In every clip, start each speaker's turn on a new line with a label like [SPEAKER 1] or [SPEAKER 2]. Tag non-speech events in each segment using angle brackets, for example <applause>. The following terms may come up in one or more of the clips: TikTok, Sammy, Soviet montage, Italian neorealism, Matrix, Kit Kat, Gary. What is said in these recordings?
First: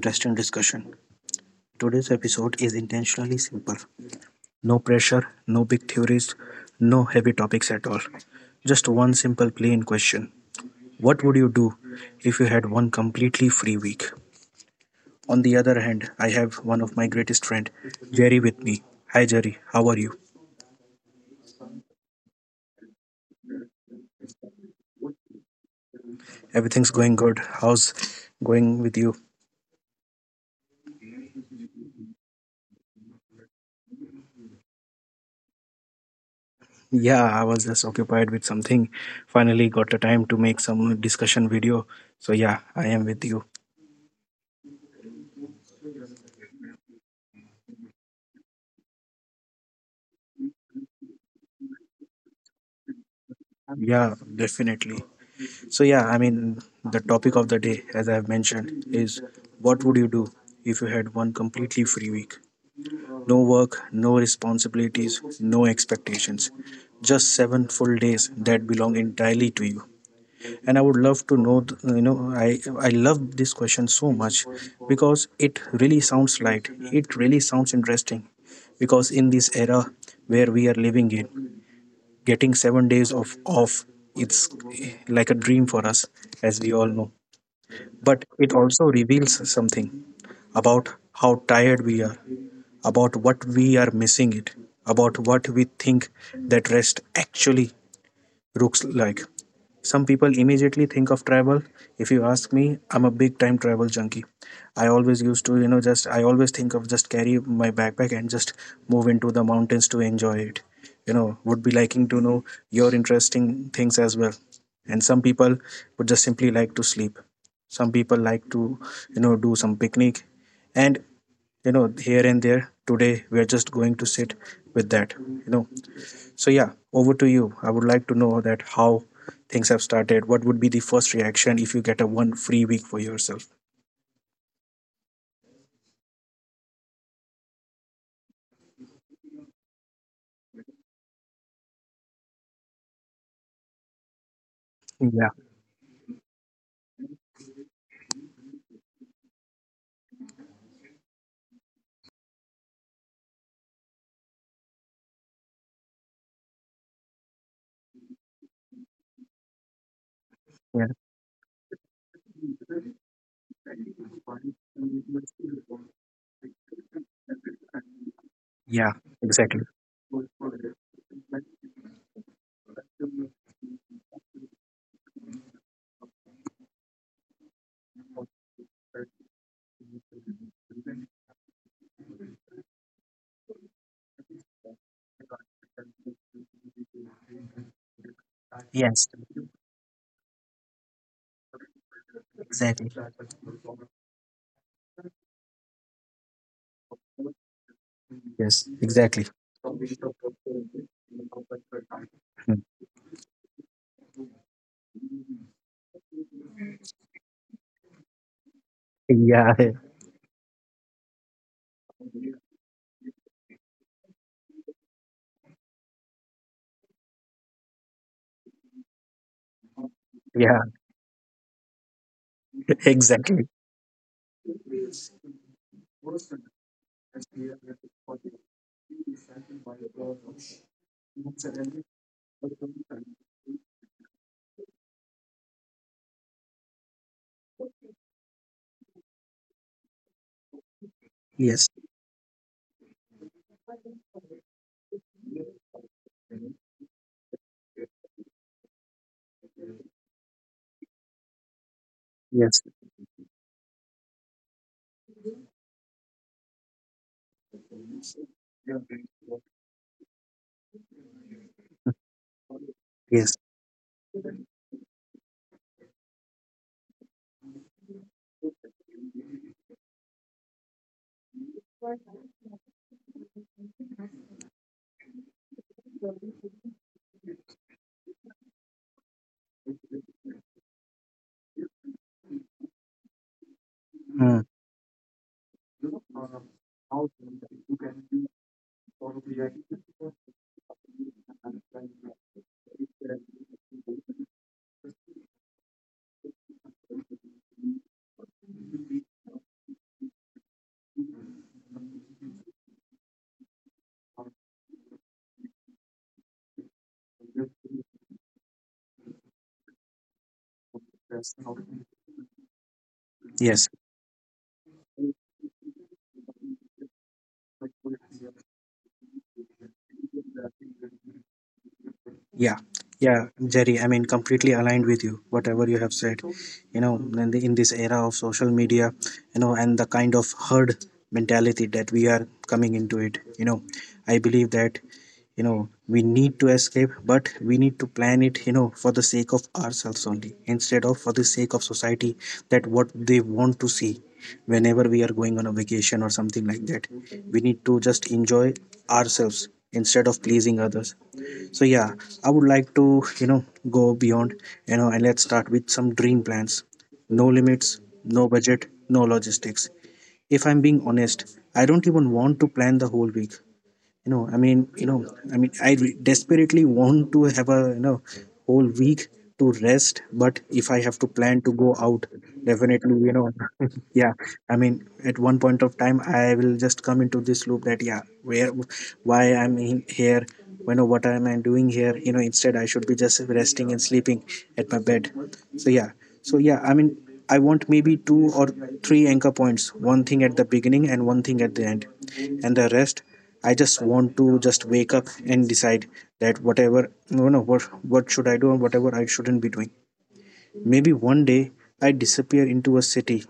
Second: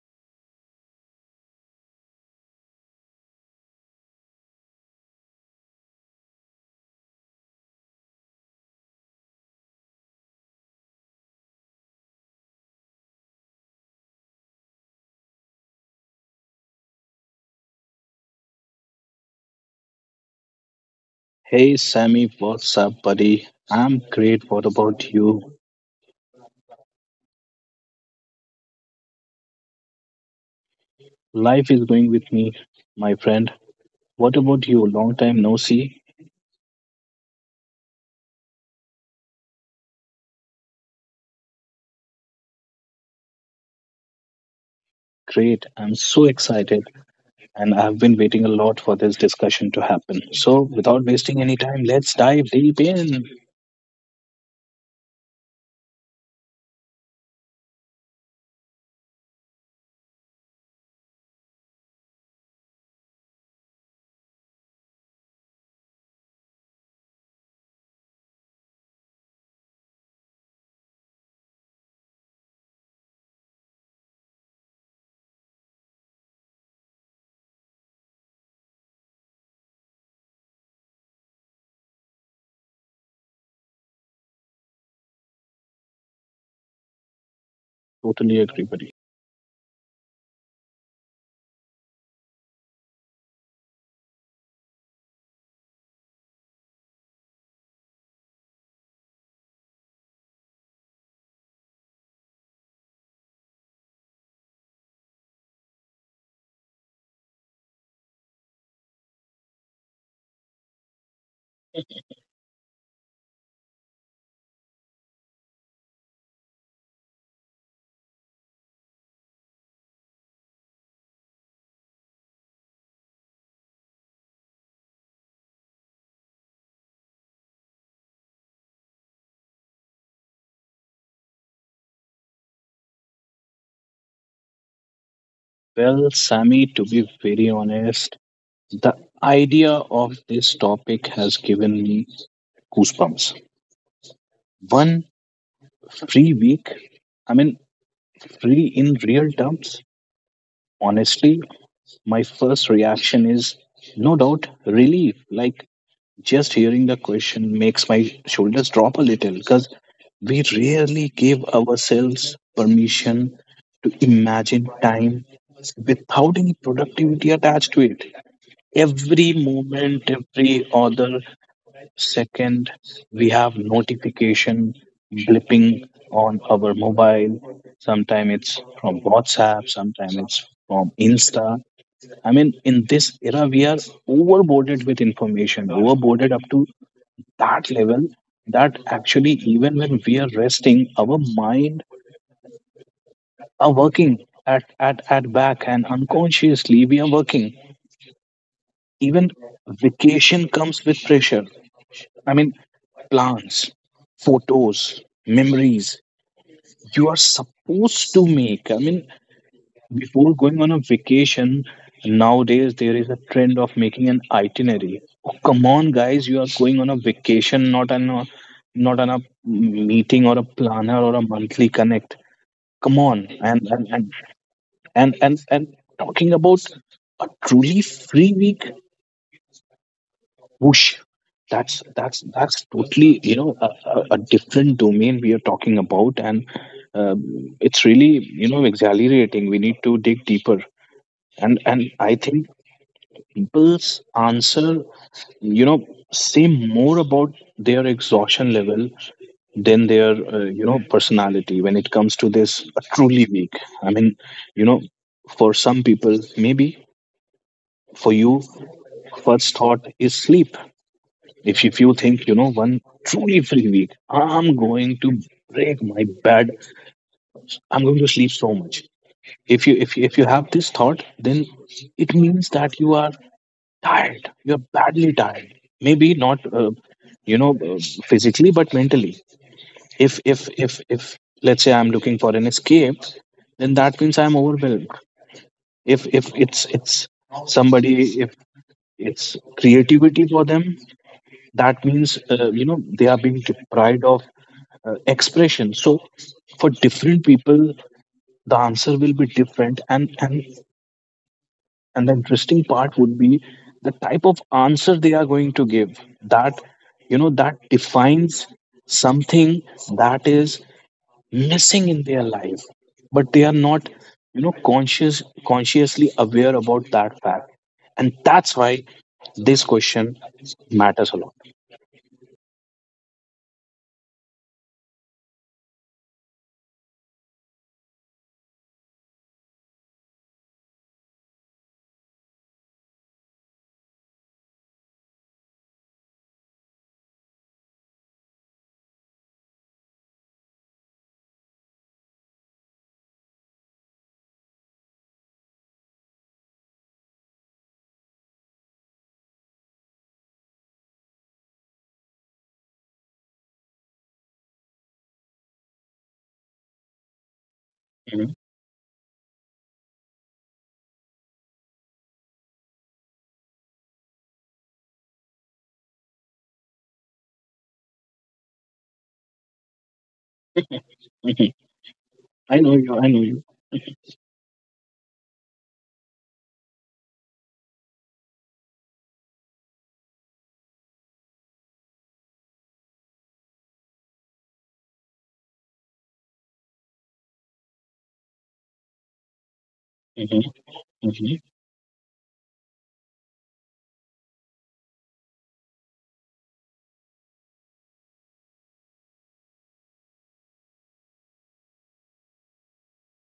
[SPEAKER 1] interesting discussion. Today's episode is intentionally simple. No pressure, no big theories, no heavy topics at all. Just one simple plain question. What would you do if you had one completely free week? On the other hand, I have one of my greatest friend, Jerry, with me. Hi, Jerry, how are you?
[SPEAKER 2] Hey Sammy, what's up, buddy? I'm great. What about you?
[SPEAKER 1] Everything's going good. How's going with you?
[SPEAKER 2] Life is going with me, my friend. What about you? Long time no see.
[SPEAKER 1] Yeah, I was just occupied with something. Finally got the time to make some discussion video. So yeah, I am with you.
[SPEAKER 2] Great. I'm so excited, and I've been waiting a lot for this discussion to happen. So, without wasting any time, let's dive deep in.
[SPEAKER 1] Yeah, definitely. So yeah, I mean the topic of the day, as I have mentioned, is what would you do if you had one completely free week? No work, no responsibilities, no expectations. Just 7 full days that belong entirely to you. And I would love to know. Th- you know i i love this question so much, because it really sounds light, it really sounds interesting, because in this era where we are living in, getting 7 days of off, it's like a dream for us, as we all know. But
[SPEAKER 2] Totally
[SPEAKER 1] it
[SPEAKER 2] agree,
[SPEAKER 1] also
[SPEAKER 2] buddy.
[SPEAKER 1] reveals something about how tired we are, about what we are missing it, about what we think that rest actually looks like. Some people immediately think of travel. If you ask me, I'm a big time travel junkie. I always used to, you know, just I always think of just carry my backpack and just move into the mountains to enjoy it. Would be liking to know your interesting things as well. And some people would just simply like to sleep. Some people like to, do some picnic. And, here and there, today we are just going to sit with that. So yeah, over to you. I would like to know that how things have started. What would be the first reaction if you get a one free week for yourself?
[SPEAKER 2] Well, Sammy, to be very honest, the idea of this topic has given me goosebumps. One
[SPEAKER 1] Yeah,
[SPEAKER 2] free week, I mean, free in real terms. Honestly, my first reaction is no doubt relief. Like just hearing the question makes my shoulders drop a little because we
[SPEAKER 1] yeah,
[SPEAKER 2] rarely give ourselves permission to imagine time without any productivity attached to it.
[SPEAKER 1] yeah,
[SPEAKER 2] Every
[SPEAKER 1] exactly.
[SPEAKER 2] moment, every other second, we have notification blipping on our mobile. Sometimes it's from WhatsApp, sometimes it's from Insta. I mean, in this era, we are overboarded with information, overboarded up to that level that
[SPEAKER 1] Yes,
[SPEAKER 2] actually, even when we are resting, our mind
[SPEAKER 1] exactly.
[SPEAKER 2] are working at back, and unconsciously we are working.
[SPEAKER 1] Yes,
[SPEAKER 2] Even
[SPEAKER 1] exactly.
[SPEAKER 2] vacation comes with pressure. I mean,
[SPEAKER 1] Hmm.
[SPEAKER 2] plans, photos, memories you are supposed to make. I mean,
[SPEAKER 1] Yeah,
[SPEAKER 2] before going on a vacation, nowadays there is a trend of making an itinerary. Oh, come on, guys, you are going on a vacation, not on a meeting or a
[SPEAKER 1] yeah,
[SPEAKER 2] planner or a monthly connect.
[SPEAKER 1] <laughs>
[SPEAKER 2] Come on,
[SPEAKER 1] exactly.
[SPEAKER 2] and talking about a truly free week, whoosh, that's totally a different domain we are talking about, and it's really exhilarating. We need to dig deeper, and
[SPEAKER 1] Yes,
[SPEAKER 2] and I think people's answer you know say more about their exhaustion level than their personality when it comes to this
[SPEAKER 1] yes,
[SPEAKER 2] truly weak. I mean, you know for some people, maybe for you, first thought is sleep. If you think one truly
[SPEAKER 1] yes.
[SPEAKER 2] free week, I'm going to break my bed, I'm going to sleep so much. If you have this thought, then it means that you are tired. You're badly tired. Maybe not, you know, uh, physically, but mentally. If let's say I'm looking for an escape, then that means
[SPEAKER 1] Hmm.
[SPEAKER 2] I'm overwhelmed. If if it's it's if it's creativity for them, that means they are being deprived of expression. So for different people, the answer will be different, and the interesting part would be the type of answer they are going to give. That defines something that is missing in their life. But they are
[SPEAKER 1] Yes.
[SPEAKER 2] not consciously aware about that fact. And that's why this question matters a lot.
[SPEAKER 1] Yeah, yeah, Jerry. I mean, completely aligned with you. Whatever you have said, in, in this era of social media, and the kind of herd mentality that we are coming into it, I believe that, we need to escape, but we need to plan it, for the sake of ourselves only, instead of for the sake of society. That what they want to see, whenever we are going on a vacation or something like that, we need to just enjoy ourselves instead of pleasing others. So yeah, I would like to, you know go beyond, and let's start with some dream plans. No limits, no
[SPEAKER 2] Mhm,
[SPEAKER 1] budget, no logistics. If I'm being honest, I don't even want to plan the whole week. You know i mean you know i mean I desperately want to have a whole week to rest. But if I have to plan to
[SPEAKER 2] mhm.
[SPEAKER 1] go out,
[SPEAKER 2] I know
[SPEAKER 1] definitely.
[SPEAKER 2] you. I know you.
[SPEAKER 1] <laughs> Yeah, I mean, at one point of time I will just come into this loop that, yeah, where why I'm in here. What am I doing here? Instead I should be just resting and sleeping at my bed. So yeah. So yeah, I mean, I want maybe two or three anchor points, one thing at the beginning and one
[SPEAKER 2] Hmm.
[SPEAKER 1] thing at the end. And the rest, I just want to just wake up and decide that whatever, no, what should I do and whatever I shouldn't be doing. Maybe one day I disappear into a city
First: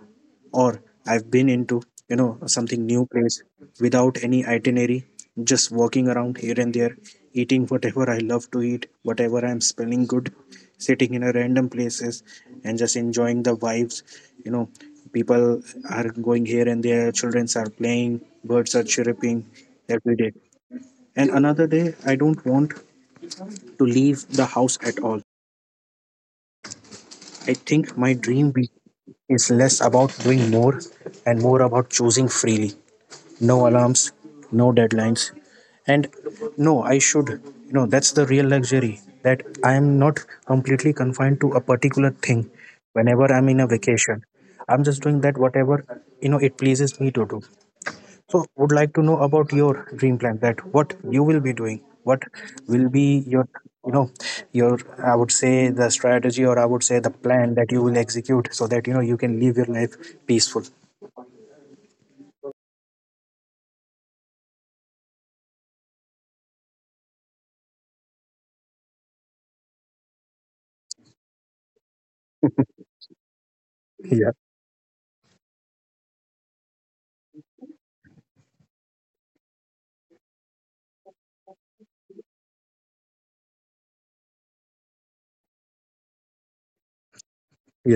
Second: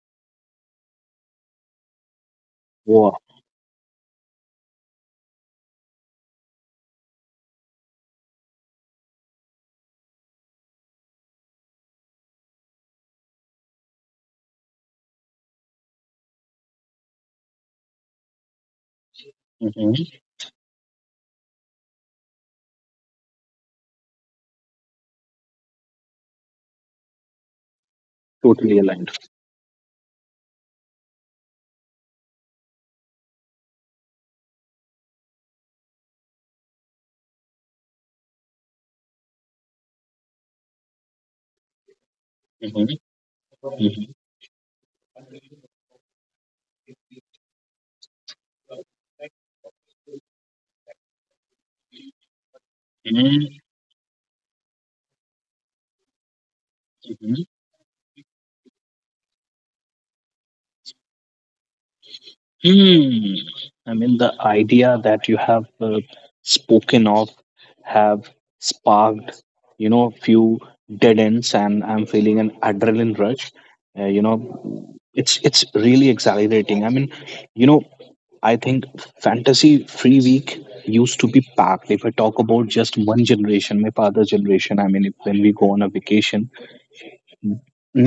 [SPEAKER 1] or I've been into something new
[SPEAKER 2] Wow.
[SPEAKER 1] place without any itinerary, just walking around here and there, eating whatever I love to eat, whatever I'm smelling good, sitting in a random places and just enjoying the vibes. You know, people are going here and there, childrens are playing, birds are chirping every
[SPEAKER 2] Hmm.
[SPEAKER 1] day. And another day, I don't want to leave the house at all. I think my dream
[SPEAKER 2] Totally aligned.
[SPEAKER 1] is less about doing more and more about choosing freely. No alarms, no deadlines. And no, I should, that's the real luxury that I am not completely confined to a particular thing
[SPEAKER 2] Hmm.
[SPEAKER 1] whenever I'm in a vacation. I'm just doing that whatever, it pleases me to do. So, would like to know about your dream plan. That what you will be doing. What will be
[SPEAKER 2] Hmm.
[SPEAKER 1] your, you know, your I would say the strategy or I would say the plan that you will execute so that you can live your life peaceful.
[SPEAKER 2] Hmm. I mean, the idea that you have spoken of have sparked, a few dead ends, and I'm feeling an adrenaline rush. Uh, you
[SPEAKER 1] Yeah.
[SPEAKER 2] know, it's really exhilarating. I mean, you know, I think fantasy free week used to be packed. If I talk about just one generation, my father's generation, I mean, if, when we go on a vacation,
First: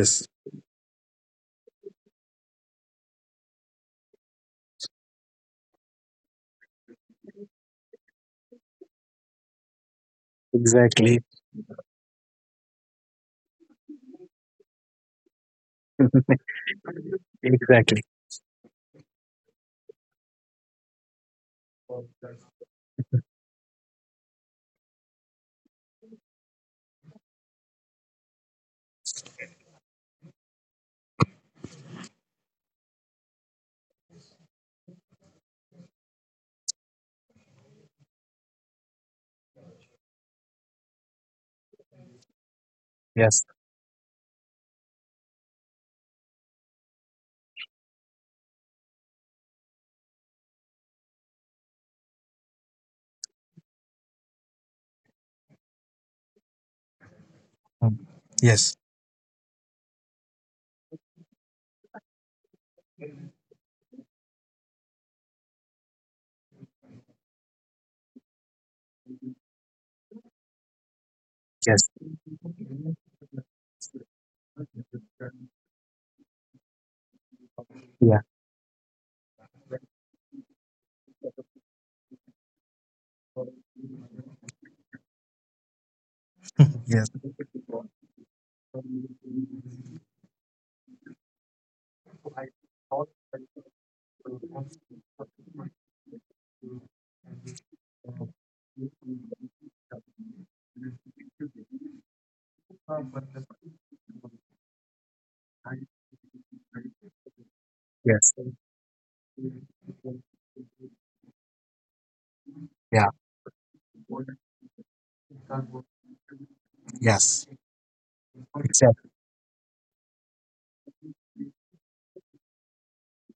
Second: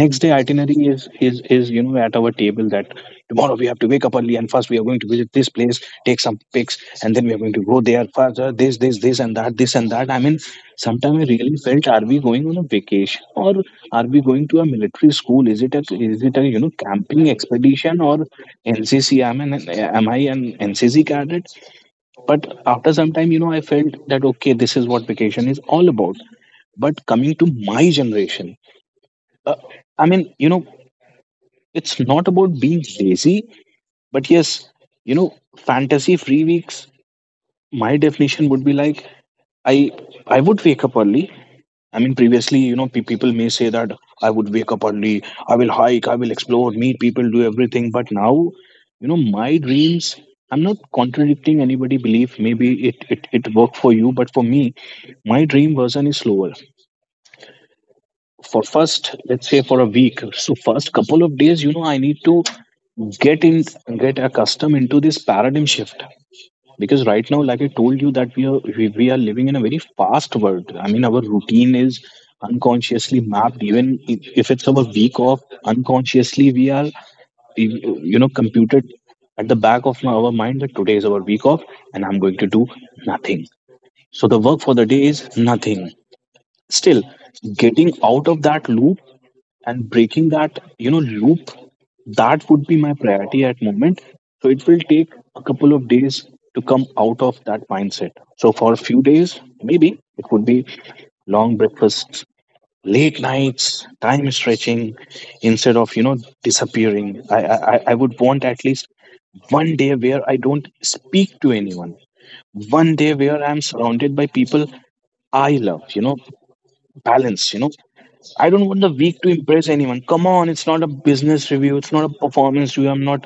[SPEAKER 2] next day itinerary is at our table that tomorrow we have to wake up early, and first we are going to visit this place, take some pics, and then we are going to go there further, this and that, this and that. I mean, sometimes
[SPEAKER 1] Exactly.
[SPEAKER 2] I really felt, are we going on a vacation, or are we going to a military school? Is it a camping expedition,
[SPEAKER 1] Exactly.
[SPEAKER 2] or NCC? I mean, am I an NCC cadet? But after some time, I felt that okay, this is what vacation is all about. But coming to my generation, uh, I mean, it's not about being lazy, but yes, fantasy free weeks, my definition would be like, I I would wake up early. I mean, previously, people
[SPEAKER 1] Yes.
[SPEAKER 2] may say that I would wake up early, I will hike, I will explore, meet people, do everything. But now, my dreams, I'm not contradicting anybody' belief. Maybe it worked for you, but for me, my dream version is slower.
[SPEAKER 1] Mm.
[SPEAKER 2] For
[SPEAKER 1] Yes.
[SPEAKER 2] first, let's say, for a week, so first couple of days, I need to get in get accustomed into this paradigm shift, because right now, like I told you, that we are living in a very fast world. I mean, our routine
[SPEAKER 1] Yes.
[SPEAKER 2] is unconsciously mapped. Even if it's our week off, unconsciously we are
[SPEAKER 1] Yeah.
[SPEAKER 2] computed at the back of our mind that today is our week off, and I'm going to do nothing. So the work for the day is nothing. Still,
[SPEAKER 1] Yes.
[SPEAKER 2] getting out of that loop and breaking that loop, that would be my priority at moment. So it will take a couple of days to come out of that mindset. So for a few days, maybe it would be long breakfasts, late nights, time stretching, instead of disappearing. I would
[SPEAKER 1] Yes.
[SPEAKER 2] want at least one day where I don't speak to anyone, one
[SPEAKER 1] Yeah.
[SPEAKER 2] day where I'm surrounded by people. I love, you know,
[SPEAKER 1] Yes.
[SPEAKER 2] balance, you know. I don't want the
[SPEAKER 1] Exactly.
[SPEAKER 2] week to impress anyone. Come on, it's not a business review, it's not a performance review. I'm not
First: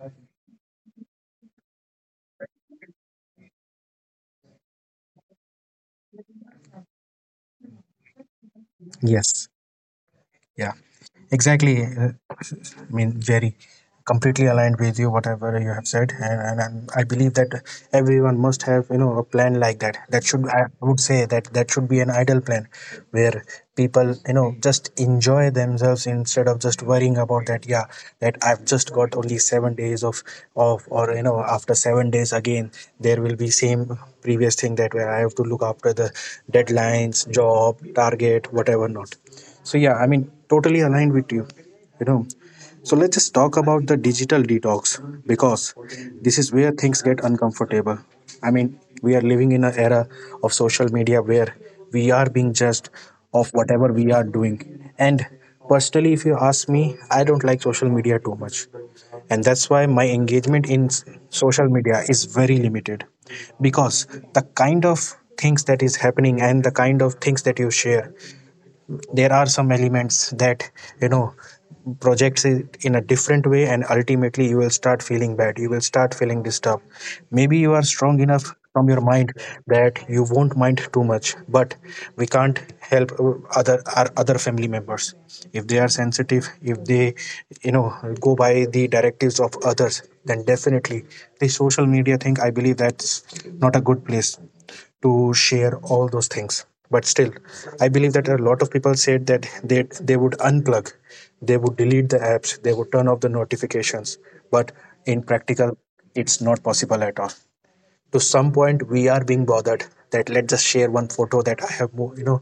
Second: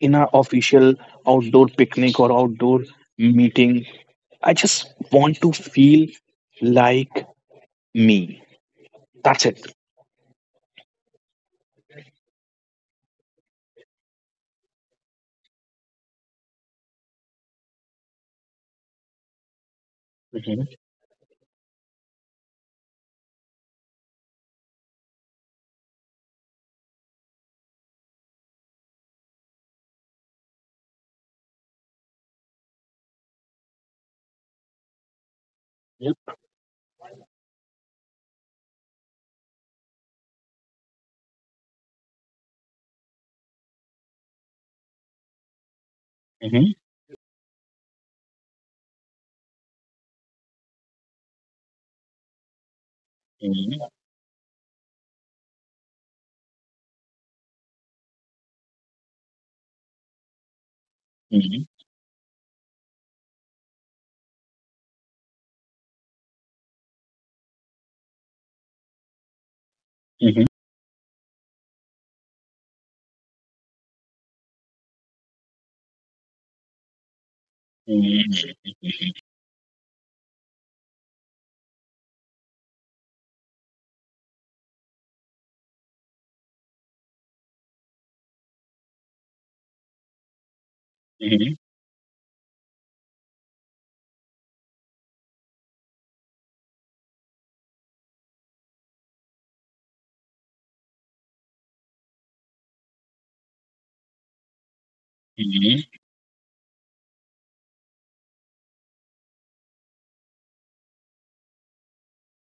[SPEAKER 2] in an official outdoor picnic or outdoor meeting. I just want to feel like me. That's
[SPEAKER 1] Yes.
[SPEAKER 2] it.
[SPEAKER 1] Yeah, exactly. I mean, very completely aligned with you, whatever you have said, and I believe that everyone must have a plan like that. That should I
[SPEAKER 2] Mhm.
[SPEAKER 1] would say that that should be an ideal plan, where people just enjoy themselves instead of just worrying about that. Yeah, that I've just got only 7 days of off, or after 7 days again there will be same previous thing that where I have to look after
[SPEAKER 2] Yep.
[SPEAKER 1] the deadlines, job, target, whatever not. So yeah, I mean, totally aligned with you. You know. So let's just talk about the digital detox because this is
[SPEAKER 2] Mhm.
[SPEAKER 1] where things get uncomfortable. I mean, we are living in an era of social media where we are being judged of
[SPEAKER 2] Mhm.
[SPEAKER 1] whatever we are doing. And personally, if you ask me, I don't like social media too much. And that's why my engagement in
[SPEAKER 2] Mhm.
[SPEAKER 1] social media is very limited, because the kind of things that is happening and the kind of things that you share, there are some elements
[SPEAKER 2] Mhm.
[SPEAKER 1] that you know projects it in a different way, and ultimately you will start feeling bad, you will start feeling disturbed. Maybe you are
[SPEAKER 2] Mhm.
[SPEAKER 1] strong enough from your mind that you won't mind too much. But we can't help other our other family members. If they are sensitive, if they you know go by the directives of others, then definitely
[SPEAKER 2] Mhm.
[SPEAKER 1] the social media thing, I believe that's not a good place to share all those things. But still, I believe that a lot of people said that they would unplug, they would delete the apps, they would turn off the notifications. But in
[SPEAKER 2] Mhm.
[SPEAKER 1] practical, it's not possible at all. To some point we are being bothered, that let's just share one photo that I have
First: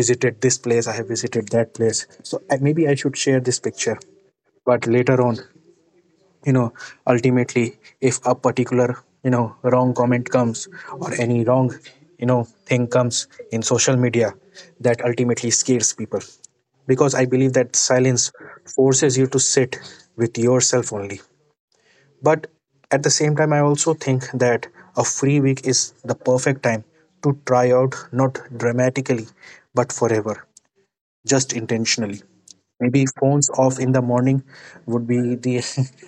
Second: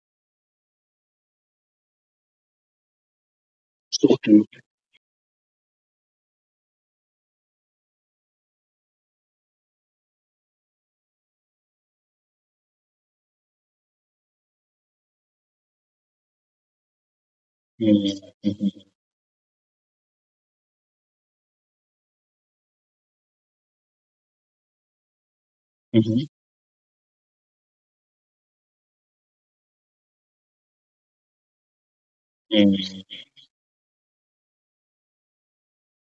[SPEAKER 1] visited this place, I have visited that place. So maybe I should share this picture.
[SPEAKER 2] So true.
[SPEAKER 1] But later on, you know ultimately if a particular wrong comment comes or any wrong thing comes in social media, that ultimately scares people, because I believe that silence
[SPEAKER 2] Mhm. Mhm.
[SPEAKER 1] forces you to sit with yourself only. But at the same time, I also think that a free week is the
[SPEAKER 2] Mhm.
[SPEAKER 1] perfect time to try out, not dramatically but forever, just intentionally.
[SPEAKER 2] Mhm.
[SPEAKER 1] Maybe phones off in the morning would be the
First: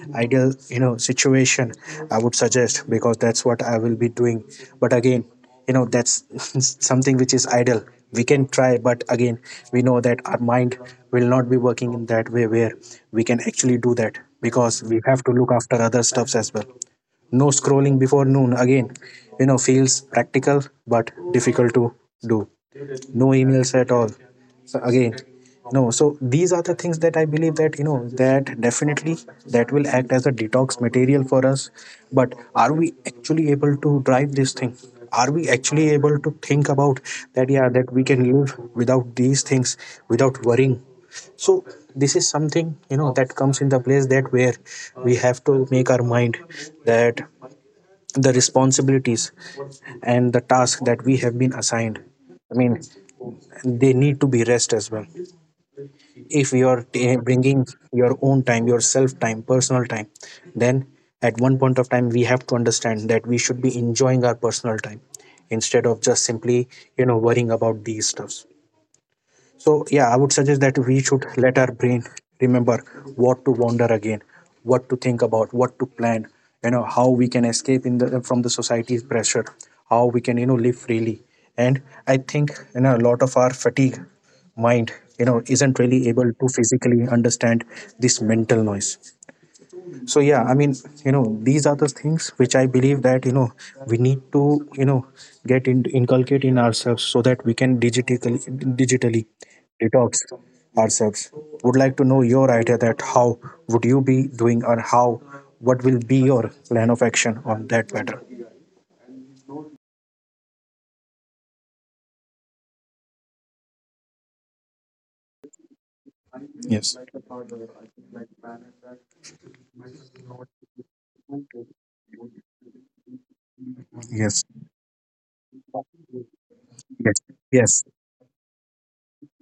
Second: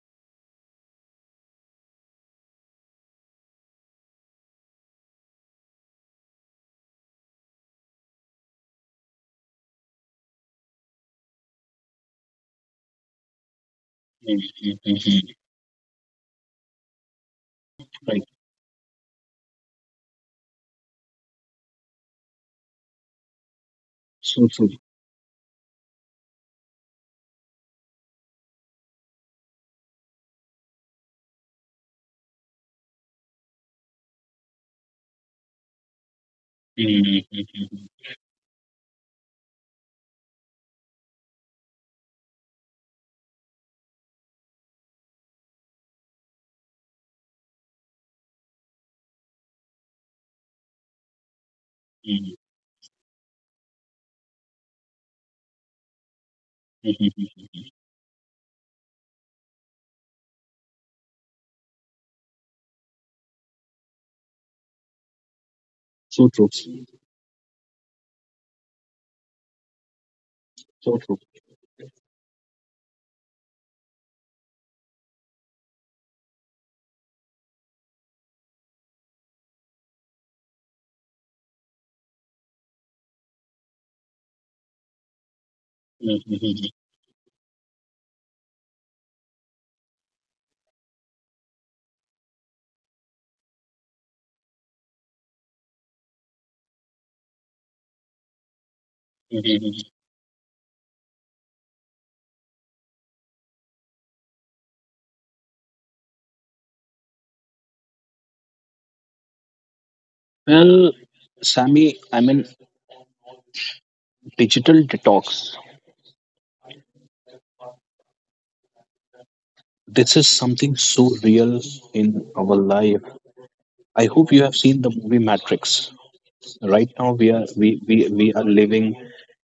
[SPEAKER 1] <laughs> ideal, situation I would suggest because that's what I will be doing. But again, that's <laughs> something which is ideal. We can try, but again, we know that our mind will not be working in that way where we can actually do that
[SPEAKER 2] Mhm.
[SPEAKER 1] because we have to
[SPEAKER 2] Mhm.
[SPEAKER 1] look after other stuffs as well. No scrolling
[SPEAKER 2] Right.
[SPEAKER 1] before noon again, feels practical but difficult to do. No emails at all.
[SPEAKER 2] So true.
[SPEAKER 1] So again, no. So these are the things that I believe that that definitely that will act as a detox material for us. But are we actually able to drive this thing? Are we actually able to think about
[SPEAKER 2] Mhm.
[SPEAKER 1] that, yeah,
[SPEAKER 2] Mhm.
[SPEAKER 1] that we can live without these things without worrying? So this is something that comes in the place that where we have to make our mind, that the responsibilities and the task that we have been assigned,
[SPEAKER 2] Mhm.
[SPEAKER 1] I mean, they need to be rest as well. If you are
[SPEAKER 2] Mhm. Mhm.
[SPEAKER 1] bringing your own time, your self time, personal time, then at one point of time we have to understand that we should be enjoying our personal time instead of just
[SPEAKER 2] So true.
[SPEAKER 1] simply worrying about these stuffs. So yeah, I would suggest that
[SPEAKER 2] So
[SPEAKER 1] we
[SPEAKER 2] true.
[SPEAKER 1] should let our brain remember what to wander again, what to think about, what to plan. You know how we can escape in the from the society's pressure, how we can live freely. And I think a lot of our fatigue mind isn't really
[SPEAKER 2] Mhm,
[SPEAKER 1] able to
[SPEAKER 2] mhm.
[SPEAKER 1] physically understand this mental noise. So yeah, I mean, you know these are the things which I believe that, we need to, you know inculcate in ourselves so that we can digitally
[SPEAKER 2] Mhm.
[SPEAKER 1] detox ourselves. Would like to know your idea, that how would you be doing, or how what will be your plan of action on that matter.
[SPEAKER 2] Well, Sammy, I mean, digital detox.
[SPEAKER 1] Yes,
[SPEAKER 2] This is something so real in our life. I hope you
[SPEAKER 1] yes,
[SPEAKER 2] have seen the movie Matrix. Right now,
[SPEAKER 1] yes,
[SPEAKER 2] we are we
[SPEAKER 1] yes.
[SPEAKER 2] we, we are living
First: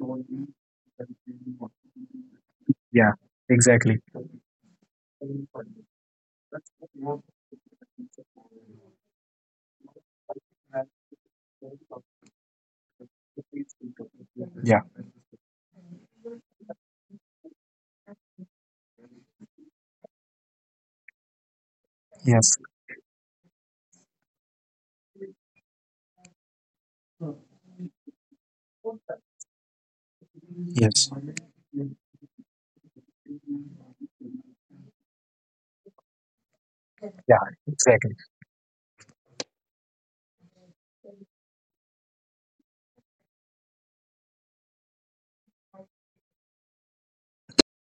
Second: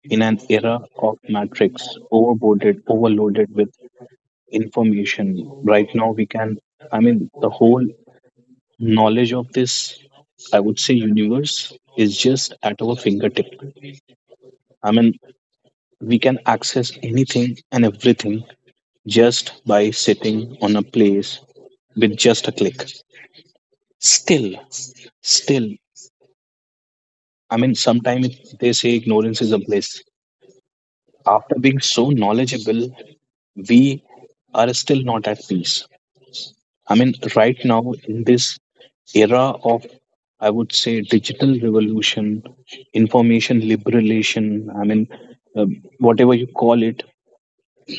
[SPEAKER 2] in an era of Matrix, overboarded,
[SPEAKER 1] Yeah,
[SPEAKER 2] overloaded with
[SPEAKER 1] exactly.
[SPEAKER 2] information. Right now, we can. I mean, the whole knowledge of this, I would say, universe is just at our fingertip.
[SPEAKER 1] Yeah.
[SPEAKER 2] I mean, we can access anything and everything just by sitting on a place with just a
[SPEAKER 1] Yes,
[SPEAKER 2] click. Still, still, I mean, sometimes they say ignorance is a bliss.
[SPEAKER 1] yes.
[SPEAKER 2] After being so knowledgeable, we are still not at peace. I mean,
[SPEAKER 1] Yeah,
[SPEAKER 2] right now
[SPEAKER 1] exactly.
[SPEAKER 2] in this era of, I would say, digital revolution, information liberation, I mean, whatever you call it,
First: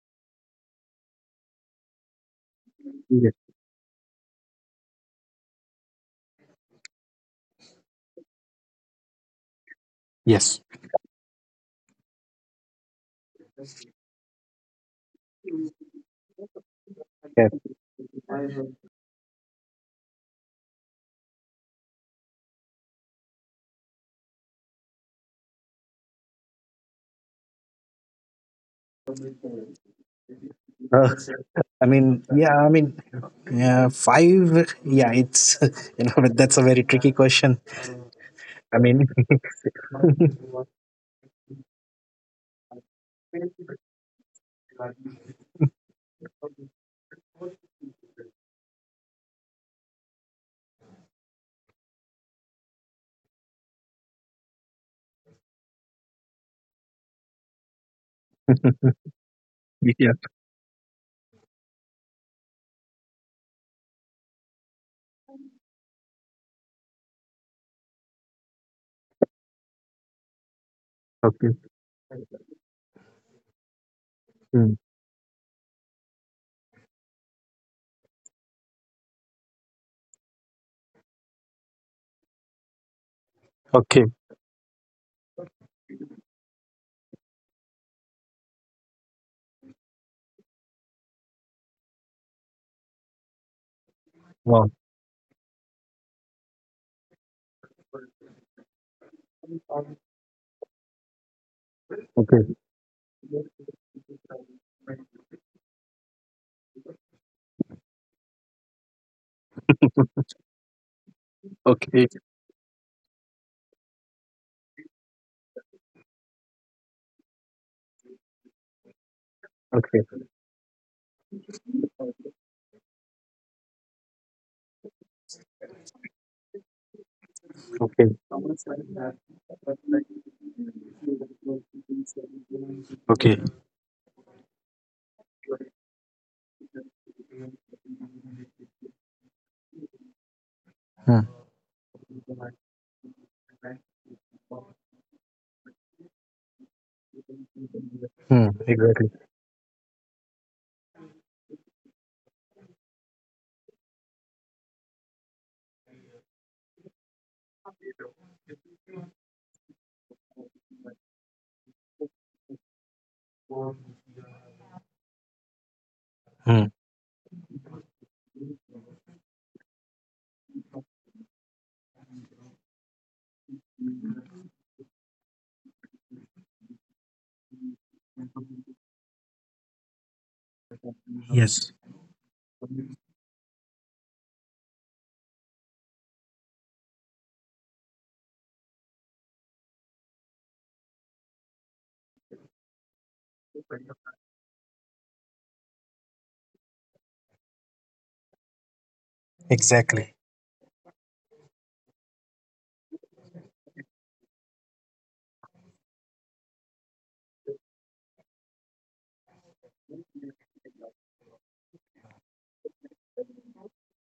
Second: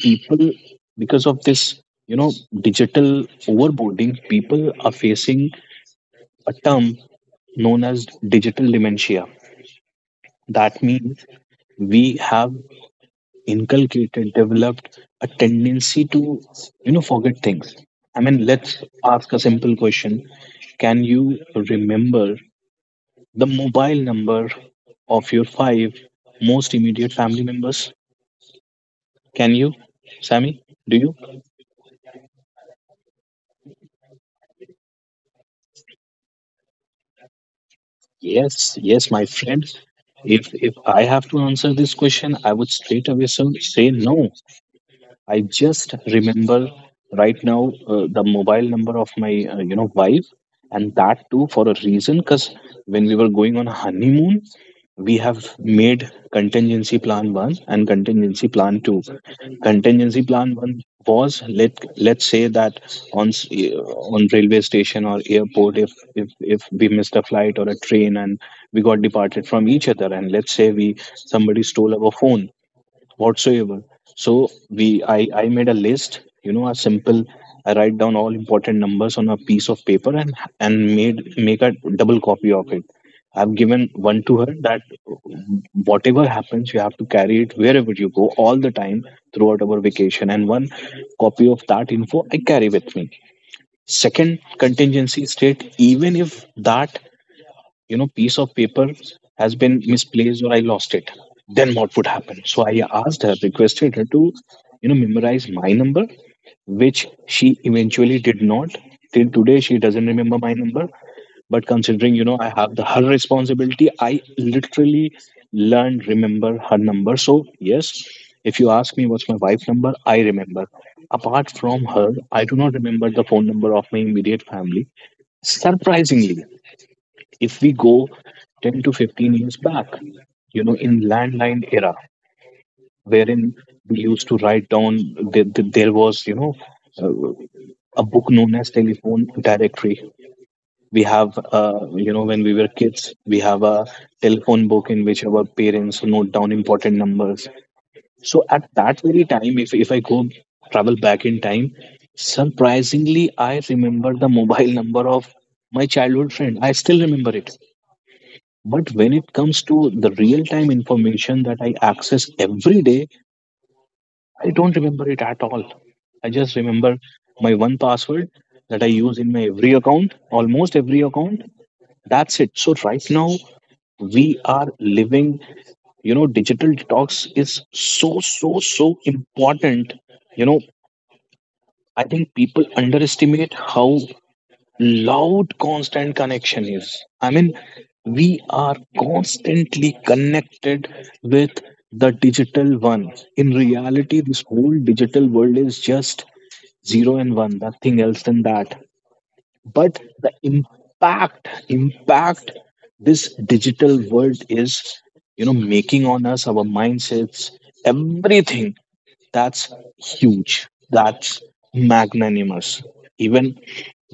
[SPEAKER 2] people, because of this, you know, digital overboarding, people are facing a term known as digital dementia.
[SPEAKER 1] Yes.
[SPEAKER 2] That means we have inculcated, developed a tendency to, forget
[SPEAKER 1] Yes.
[SPEAKER 2] things. I mean, let's ask a simple question. Can you remember the mobile number of your five most immediate family members? Can you, Sammy? Do
[SPEAKER 1] Uh,
[SPEAKER 2] you?
[SPEAKER 1] I mean, yeah, five. Yeah, it's, <laughs> but that's a very tricky question.
[SPEAKER 2] Yes,
[SPEAKER 1] I mean,
[SPEAKER 2] yes, my
[SPEAKER 1] <laughs>
[SPEAKER 2] friend. If I have to answer this question, I would straight away say no. I just remember right now, the mobile number of my wife, and that too for a reason. Because when we were going on a honeymoon, we have made contingency plan one and contingency plan two.
[SPEAKER 1] Yeah.
[SPEAKER 2] Contingency plan one was, let's say that on s- uh, on railway station or airport, if we missed a flight or a train, and we got departed from each other, and let's say we
[SPEAKER 1] Okay.
[SPEAKER 2] somebody stole our phone whatsoever. So
[SPEAKER 1] Mm.
[SPEAKER 2] we I made a list, a simple, I write down all important numbers on a piece of paper, and made make a double copy of it. I've given
[SPEAKER 1] Okay.
[SPEAKER 2] one to her that whatever happens, you have to carry it wherever you go all the time throughout our vacation, and one copy of that info I carry with me. Second contingency state, even if that piece of paper has been misplaced, or I lost it, then what would happen? So I asked her requested her to memorize my number, which she eventually did not. Till today she doesn't remember my number. But considering, I have the her responsibility, I literally learned remember her number. So yes, if you ask me, what's my wife's
[SPEAKER 1] Okay.
[SPEAKER 2] number? I remember. Apart from her, I do not remember the phone number of my immediate family. Surprisingly, if we go
[SPEAKER 1] Okay.
[SPEAKER 2] 10 to 15 years back, in landline era,
[SPEAKER 1] Okay.
[SPEAKER 2] wherein we used to write down, there, there was uh, a book known as telephone directory. We
[SPEAKER 1] Hmm.
[SPEAKER 2] have when we were kids, we have a telephone book in which our parents note down important numbers.
[SPEAKER 1] Hmm.
[SPEAKER 2] So at
[SPEAKER 1] Exactly.
[SPEAKER 2] that very time, if I go travel back in time, surprisingly I remember the mobile <laughs> number of my childhood friend. I still remember it. But when it comes to the real time information that I access every day, I don't remember it at all. I just
[SPEAKER 1] Hmm.
[SPEAKER 2] remember my one password that I use in my every account, almost every account. That's it. So right now we are living, digital detox is so, so, so important. You know,
[SPEAKER 1] Yes.
[SPEAKER 2] I think people underestimate how loud constant connection is. I mean, we are constantly connected with the digital one. In reality, this whole digital world is just zero and one, nothing else than that. But
[SPEAKER 1] Exactly.
[SPEAKER 2] the impact this digital world is, making on us, our mindsets, everything, that's huge, that's magnanimous. Even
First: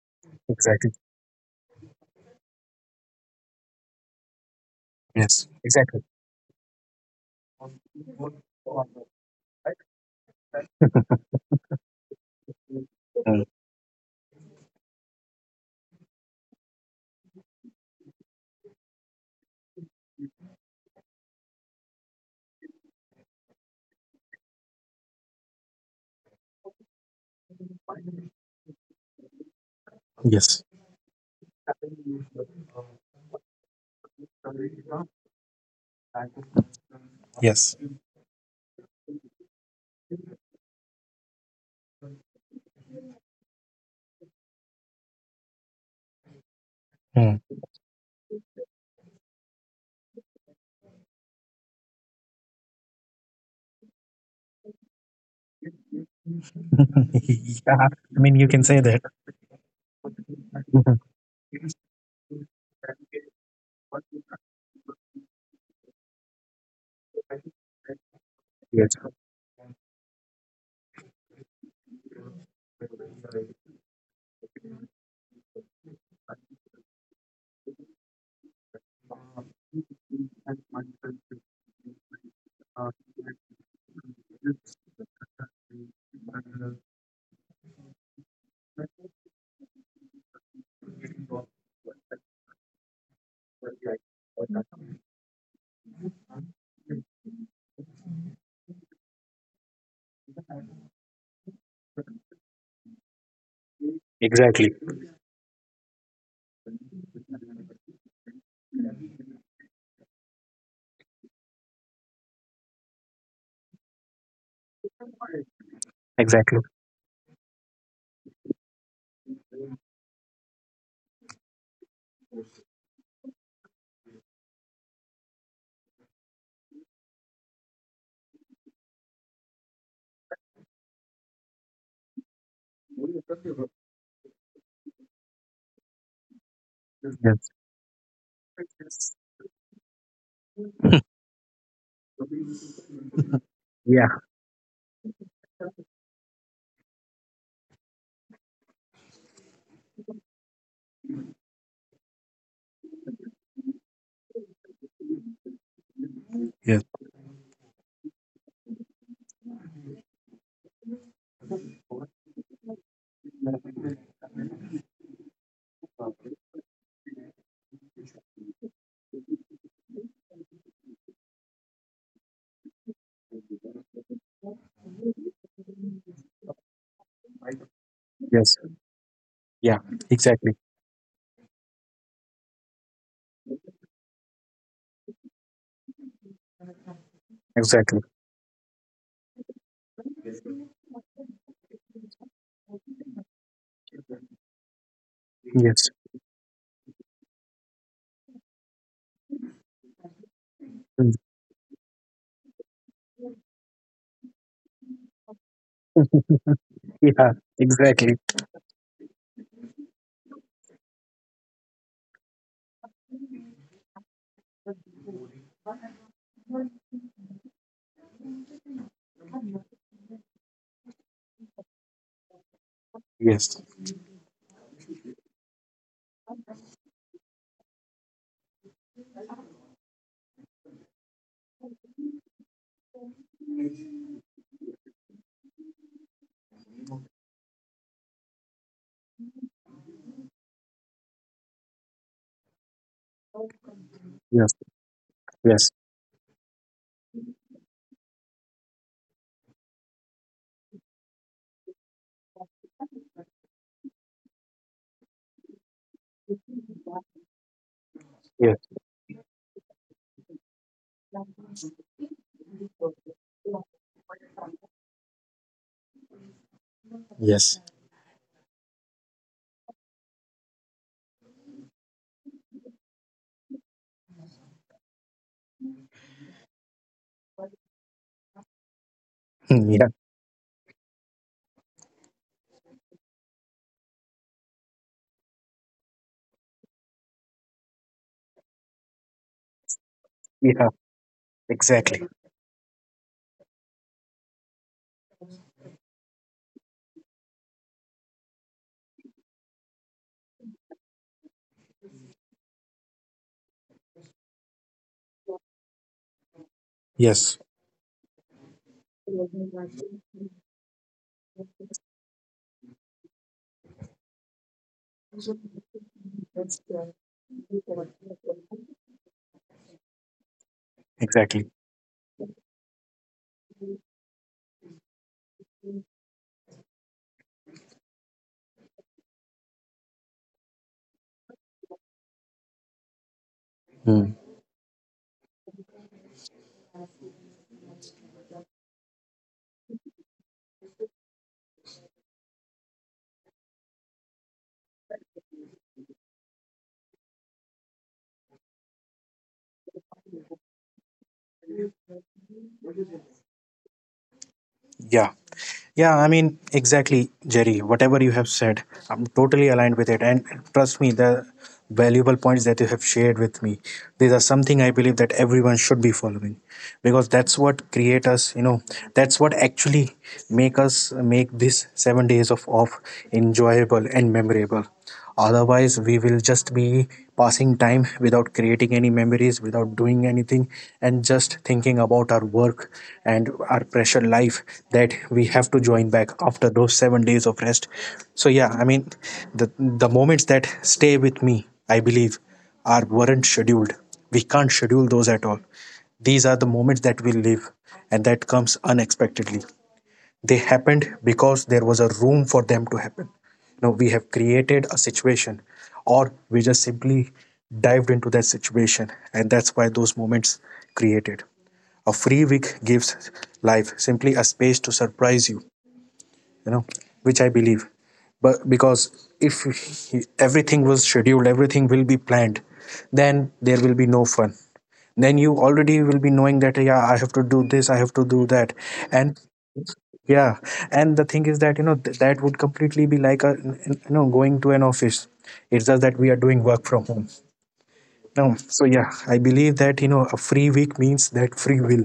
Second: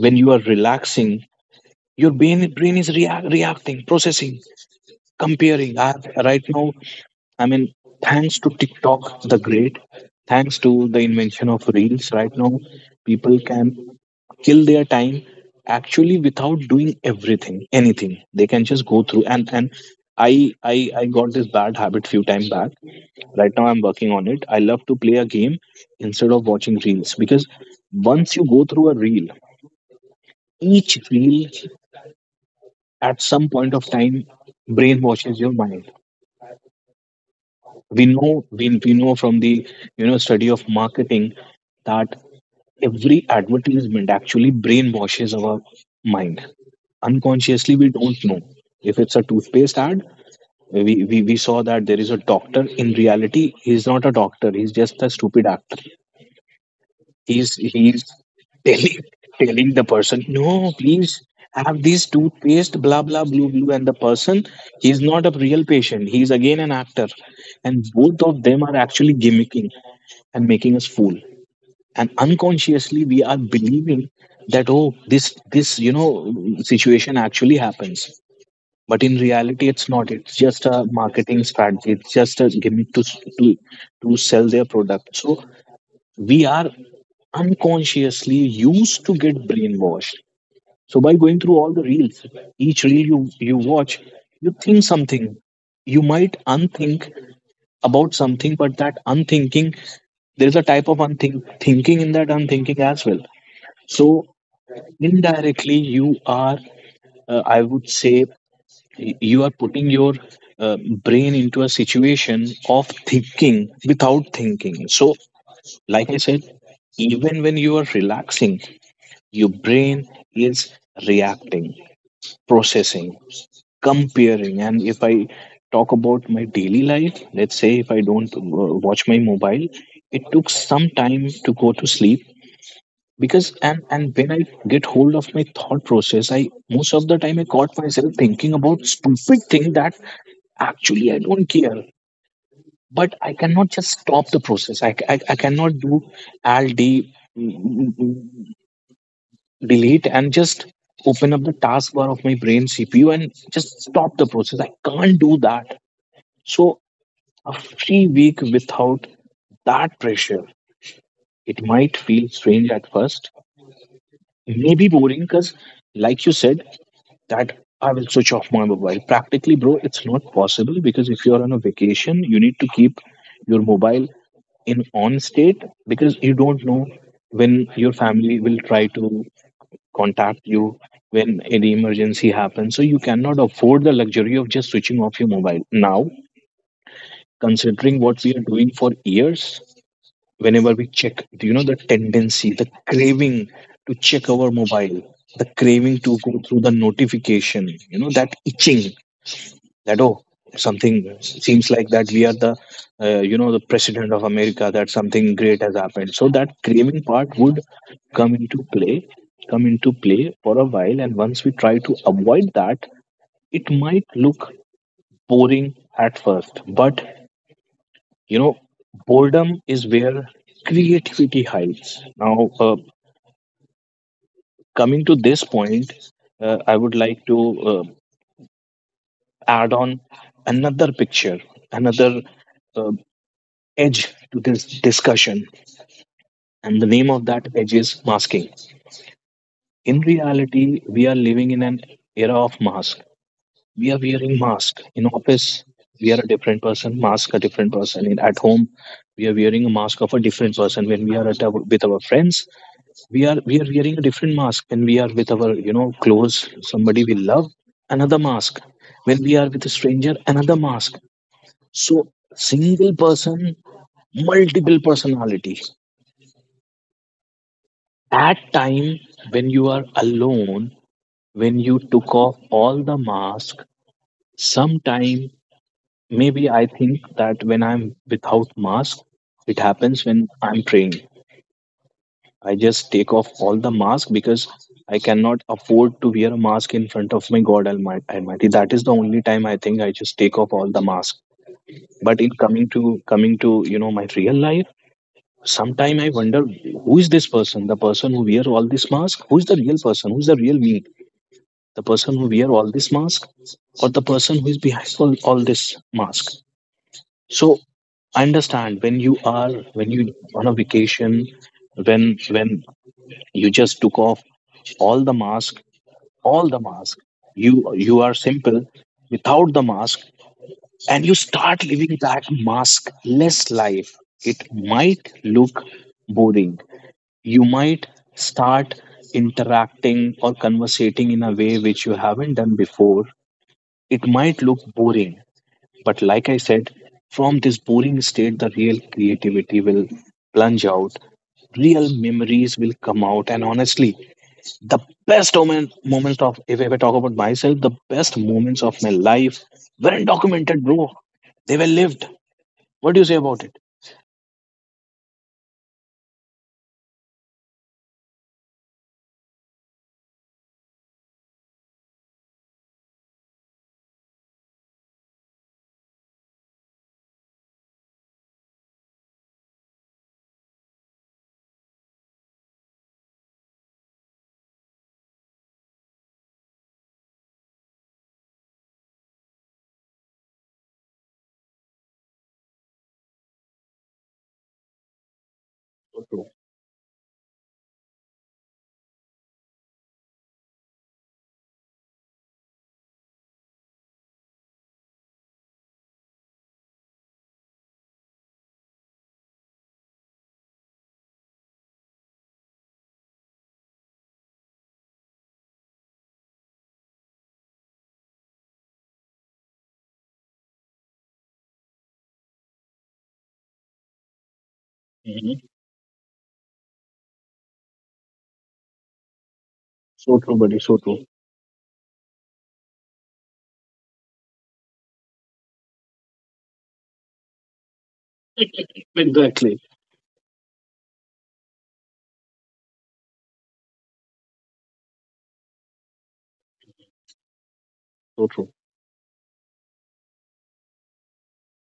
[SPEAKER 2] when you are
[SPEAKER 1] Exactly.
[SPEAKER 2] relaxing, your brain is reacting, processing,
[SPEAKER 1] Yes.
[SPEAKER 2] comparing.
[SPEAKER 1] Exactly.
[SPEAKER 2] Right now, I mean, thanks to TikTok the great, thanks to the invention of reels, right now people
[SPEAKER 1] Hmm.
[SPEAKER 2] can kill their time actually without doing everything anything. They can just go through, and I got this bad habit few time back. Right now I'm working on it. I love to play a game instead of watching reels, because once you go through a reel,
[SPEAKER 1] Yes.
[SPEAKER 2] each reel, at some point of time, brainwashes your mind.
[SPEAKER 1] Yes.
[SPEAKER 2] We know from the, study of marketing that every advertisement actually brainwashes our mind.
[SPEAKER 1] Hmm.
[SPEAKER 2] Unconsciously, we don't know. If it's a toothpaste ad, we saw that there is a doctor. In reality, he's not a doctor, he's just a stupid actor.
[SPEAKER 1] <laughs>
[SPEAKER 2] he's
[SPEAKER 1] Yeah.
[SPEAKER 2] he's
[SPEAKER 1] I mean, you can say
[SPEAKER 2] telling
[SPEAKER 1] that.
[SPEAKER 2] telling the person, "No,
[SPEAKER 1] <laughs>
[SPEAKER 2] please,
[SPEAKER 1] Mhm.
[SPEAKER 2] have this toothpaste, blah blah, blue blue," and the person, he's not a real patient, he's again an actor, and both of them are
[SPEAKER 1] Yes.
[SPEAKER 2] actually gimmicking and making us fool. And unconsciously, we are believing that, oh, this, situation actually happens. But in reality, it's not. It's just a marketing strategy, it's just a gimmick to to sell their product. So we are unconsciously used to get brainwashed. So by going through all the reels, each reel you watch, you think something. You might unthink about something, but that unthinking, there is a type of unthink thinking in that unthinking as well. So
[SPEAKER 1] Exactly.
[SPEAKER 2] indirectly, you are, I would say, you are putting your uh, brain into a situation of thinking without thinking. So like I said,
[SPEAKER 1] Exactly.
[SPEAKER 2] even when you are relaxing, your brain is reacting, processing, comparing. And if I talk about my daily life, let's say if I don't watch my mobile, it took some time to go to sleep because, and when I get hold of my thought process, I most of the time I
[SPEAKER 1] Yes.
[SPEAKER 2] caught myself thinking about stupid thing that actually I don't care, but I cannot just
[SPEAKER 1] Yeah.
[SPEAKER 2] stop the process. I cannot do all day delete and just open up the taskbar of my brain CPU and just stop the process. I can't do that. So
[SPEAKER 1] Yes.
[SPEAKER 2] a free week without that pressure, it might feel strange at first, maybe boring because, like you said, that I will switch off my mobile. Practically, bro, it's not possible, because if you're on a vacation, you need to keep your mobile in on state, because you don't know when your family will
[SPEAKER 1] Yes.
[SPEAKER 2] try to
[SPEAKER 1] Yeah.
[SPEAKER 2] contact
[SPEAKER 1] Exactly.
[SPEAKER 2] you, when any emergency happens. So you cannot afford the luxury of just switching off your mobile. Now, considering
[SPEAKER 1] Exactly.
[SPEAKER 2] what we are doing for years, whenever we check, do you know the tendency, the craving to check our mobile, the
[SPEAKER 1] Yes.
[SPEAKER 2] craving to go through the notification, that itching that, oh, something
[SPEAKER 1] Hmm.
[SPEAKER 2] seems like that we are the you know, the president of America, that something great has happened. So that craving part
[SPEAKER 1] Yeah,
[SPEAKER 2] would
[SPEAKER 1] exactly.
[SPEAKER 2] come into play come into play for a while, and once we try to avoid that, it might look boring at first, but you know, boredom is where creativity hides. Now,
[SPEAKER 1] Yes,
[SPEAKER 2] coming to this point, I would like to, uh, add on another picture, another, uh, edge to this discussion, and the name of that edge is masking. In reality, we are living in an era of mask. We are wearing
[SPEAKER 1] yes,
[SPEAKER 2] mask in office.
[SPEAKER 1] yes,
[SPEAKER 2] We are a different person. Mask a different person. In at home, we are wearing a mask of a different person. When we are at our, with our friends, we are wearing a different mask. When we are with our, you know, close somebody we love, another mask.
[SPEAKER 1] yes,
[SPEAKER 2] When we are with a stranger, another mask. So single person, multiple personality.
[SPEAKER 1] yes.
[SPEAKER 2] That time when you are alone, when you took off all the mask, sometime maybe I think that when I'm without mask, it
[SPEAKER 1] Hmm. Yeah,
[SPEAKER 2] happens when I'm praying. I just take off all the mask, because I cannot afford to wear a mask in front of my God Almighty. That is the only time I think I just take off all
[SPEAKER 1] yeah,
[SPEAKER 2] the mask.
[SPEAKER 1] exactly.
[SPEAKER 2] But in coming to, you know, my real life, sometime I wonder who is this person, the person who wear all this mask, who is the real person, who is the real me, the person who wear all this mask or the person who is behind all this mask.
[SPEAKER 1] Yes,
[SPEAKER 2] So I understand when you are, when you on a vacation when when you just took off all the mask, all the mask, you you are simple without the mask, and you
[SPEAKER 1] exactly.
[SPEAKER 2] start living that maskless life. It might look boring. You might start interacting or conversating in a way which you haven't done before.
[SPEAKER 1] Hmm.
[SPEAKER 2] It might look boring, but like I said, from this boring state, the real creativity will plunge out, real memories will come out, and honestly, the moments of, if I ever talk about myself, the best moments of my life weren't documented, bro. They were lived. What do you say about it?
[SPEAKER 1] Yeah, yeah. I mean, exactly, Jerry. Whatever you have said, I'm totally aligned with it. And trust me, the valuable points that you have shared with me, these are something I believe that everyone should be following, because that's what create us. That's what actually make us make this 7 days of off enjoyable and memorable. Otherwise, we will just be passing time without creating any memories, without doing anything, and just thinking about our work and our pressure life that we have to join back
[SPEAKER 2] So true.
[SPEAKER 1] after those 7 days of rest. So yeah, I mean, the moments that stay with me, I believe, are weren't scheduled. We can't schedule those at all. These are the moments that we live, and that comes unexpectedly. They happened because there was a room for them to happen. We have created a situation, or we just simply dived into that situation, and that's why those moments created. A free week gives life simply a space to surprise you,
[SPEAKER 2] Hmm.
[SPEAKER 1] you know, which I believe. But because if
[SPEAKER 2] So true,
[SPEAKER 1] everything
[SPEAKER 2] buddy, so
[SPEAKER 1] was
[SPEAKER 2] true.
[SPEAKER 1] scheduled, everything will be planned, then there will be no fun. Then you already will be knowing that, yeah, I have to do this, I have to do that. And
[SPEAKER 2] Exactly.
[SPEAKER 1] yeah, and the thing is that that would completely be like a going to an office. It's just that we are doing work from home.
[SPEAKER 2] So
[SPEAKER 1] No,
[SPEAKER 2] true,
[SPEAKER 1] so yeah, I believe that a free week means that free will,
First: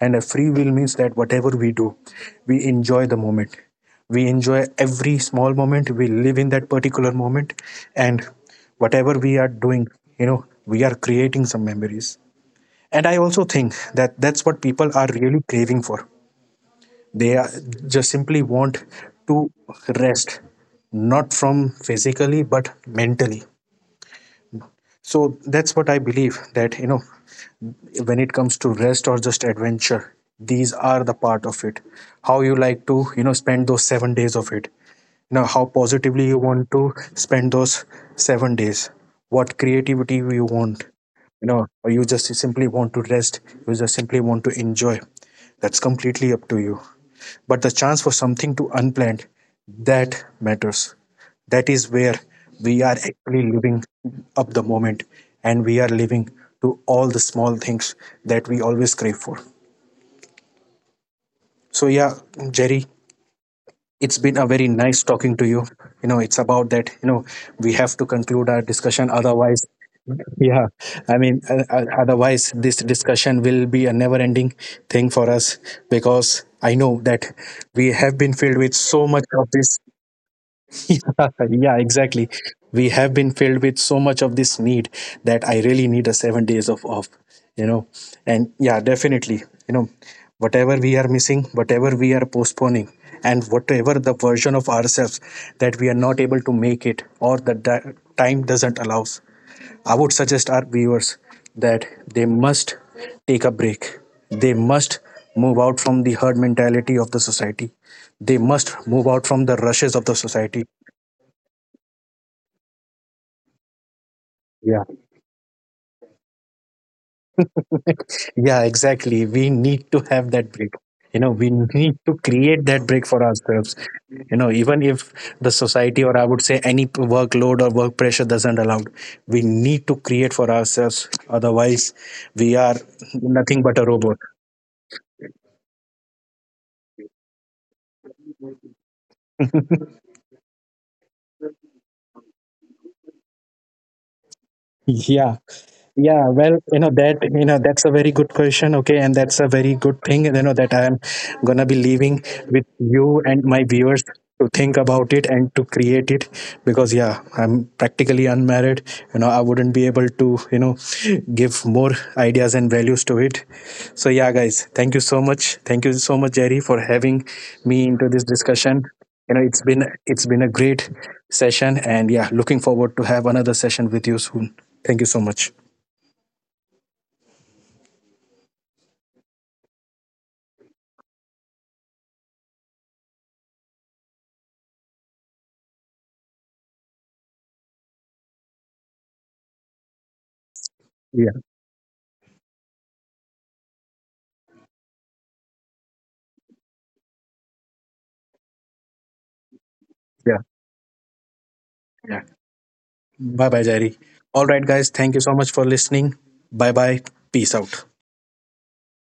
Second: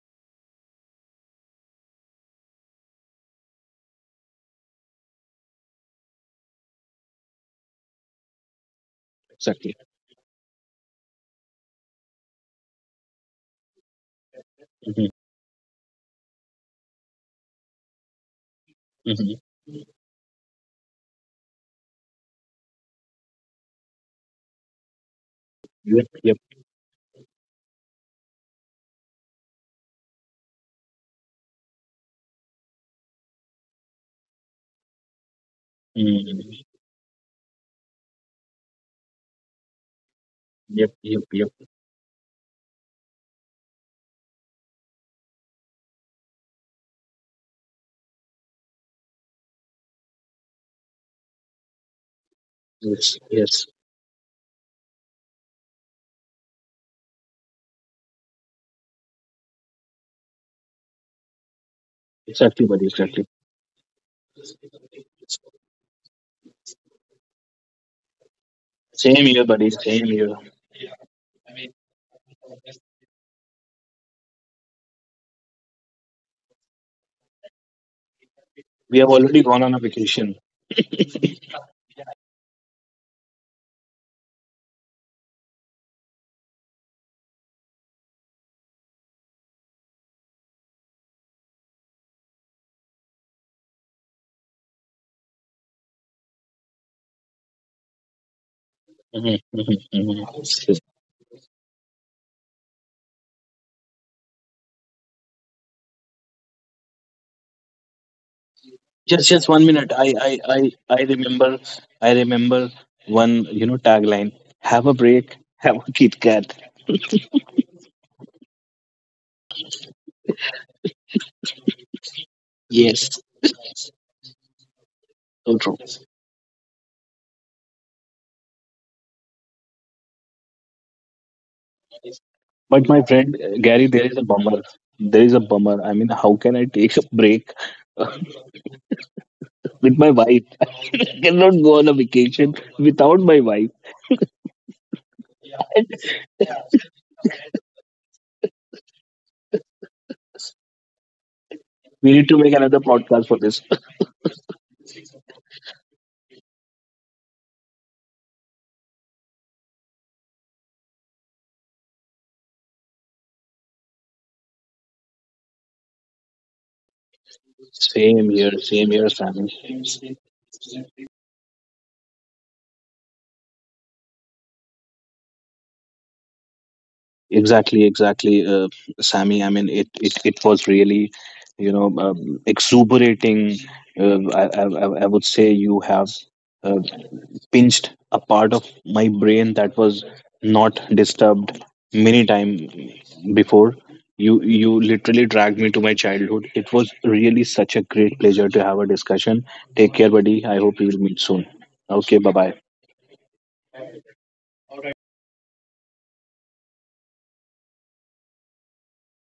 [SPEAKER 1] and a free will means that whatever we do, we enjoy the moment. We enjoy every small moment. We live in that particular moment, and whatever we are
[SPEAKER 2] exactly.
[SPEAKER 1] doing, we are creating some memories. And I also think that that's what people are
[SPEAKER 2] Hmm.
[SPEAKER 1] really craving for. They are just simply want to
[SPEAKER 2] Hmm.
[SPEAKER 1] rest, not from physically but mentally. So that's what I
[SPEAKER 2] Yep, yep.
[SPEAKER 1] believe that, when it comes to rest or just adventure, these are the part of it. How you like to spend those 7 days of it. You know how positively you
[SPEAKER 2] Mm.
[SPEAKER 1] want to spend those 7 days. What creativity you want,
[SPEAKER 2] Yep, yep, yep.
[SPEAKER 1] or you just simply want to rest, you just simply want to enjoy. That's completely up to you, but the chance for something to unplanned, that matters. That is where we are
[SPEAKER 2] Yes,
[SPEAKER 1] actually
[SPEAKER 2] yes.
[SPEAKER 1] living up the moment, and we are living to all the small things that we always crave for. So yeah,
[SPEAKER 2] Exactly, buddy,
[SPEAKER 1] Jerry,
[SPEAKER 2] exactly.
[SPEAKER 1] it's been a very nice talking to you. You know it's about that, we have to conclude our discussion,
[SPEAKER 2] Same here,
[SPEAKER 1] otherwise
[SPEAKER 2] buddy. Same here.
[SPEAKER 1] yeah, I mean, otherwise this discussion will be a never ending thing for us, because I know that we have been filled with
[SPEAKER 2] We
[SPEAKER 1] so
[SPEAKER 2] have
[SPEAKER 1] much
[SPEAKER 2] already
[SPEAKER 1] of
[SPEAKER 2] gone on
[SPEAKER 1] this.
[SPEAKER 2] a vacation.
[SPEAKER 1] <laughs> Yeah, exactly. We have been filled with so much of this need that I really need a 7 days of off, you know. And yeah, definitely, whatever we are missing, whatever we are postponing, and whatever the version of ourselves that we are not able to make it, or the time doesn't allow,
[SPEAKER 2] Mhm, mhm,
[SPEAKER 1] I would
[SPEAKER 2] mhm.
[SPEAKER 1] suggest our viewers that they must take a break. They must move out from the herd mentality of the society. They must move
[SPEAKER 2] Just,
[SPEAKER 1] out from
[SPEAKER 2] just
[SPEAKER 1] the
[SPEAKER 2] 1 minute.
[SPEAKER 1] rushes of
[SPEAKER 2] I,
[SPEAKER 1] the
[SPEAKER 2] I,
[SPEAKER 1] society.
[SPEAKER 2] I, I remember. I remember one. You know, tagline: "Have
[SPEAKER 1] Yeah.
[SPEAKER 2] a break, have a Kit Kat."
[SPEAKER 1] <laughs> Yeah, exactly. We need to have that break. We need to create that break
[SPEAKER 2] Yes,
[SPEAKER 1] for ourselves. Even if the
[SPEAKER 2] so true.
[SPEAKER 1] society, or I would say any workload or work pressure doesn't allow, we need to create for ourselves. Otherwise, we are
[SPEAKER 2] But my friend,
[SPEAKER 1] nothing but a
[SPEAKER 2] Gary, there is
[SPEAKER 1] robot.
[SPEAKER 2] a bummer. There is a bummer. I mean, how can I take a break with my wife? I cannot go on a vacation without my wife.
[SPEAKER 1] Yeah. Yeah, well, you know that's a very good question. Okay, and that's a very good thing, that I am gonna be
[SPEAKER 2] We
[SPEAKER 1] leaving
[SPEAKER 2] need to make
[SPEAKER 1] with
[SPEAKER 2] another
[SPEAKER 1] you
[SPEAKER 2] podcast for
[SPEAKER 1] and
[SPEAKER 2] this.
[SPEAKER 1] my
[SPEAKER 2] <laughs>
[SPEAKER 1] viewers to think about it and to create it, because yeah, I'm practically unmarried. I wouldn't be able to, <laughs> give more ideas and values to it. So yeah, guys, thank you so much. Thank you so much, Jerry, for having me into this
[SPEAKER 2] Same here.
[SPEAKER 1] discussion.
[SPEAKER 2] Same here,
[SPEAKER 1] you know
[SPEAKER 2] Sammy.
[SPEAKER 1] it's been a great session, and yeah, looking forward to have another session with you soon. Thank you so much.
[SPEAKER 2] Exactly, exactly, Sammy. I mean, it was really, you know, exuberating. I would say you have, uh, pinched a part of my brain that was not
[SPEAKER 1] Yeah,
[SPEAKER 2] disturbed many time before. You literally dragged me to my childhood. It was really such a great pleasure to have a discussion. Take care,
[SPEAKER 1] yeah,
[SPEAKER 2] buddy. I hope we will meet soon. Okay,
[SPEAKER 1] yeah.
[SPEAKER 2] bye bye.
[SPEAKER 1] Bye bye, Jerry. All right, guys. Thank you so much for listening. Bye bye. Peace out.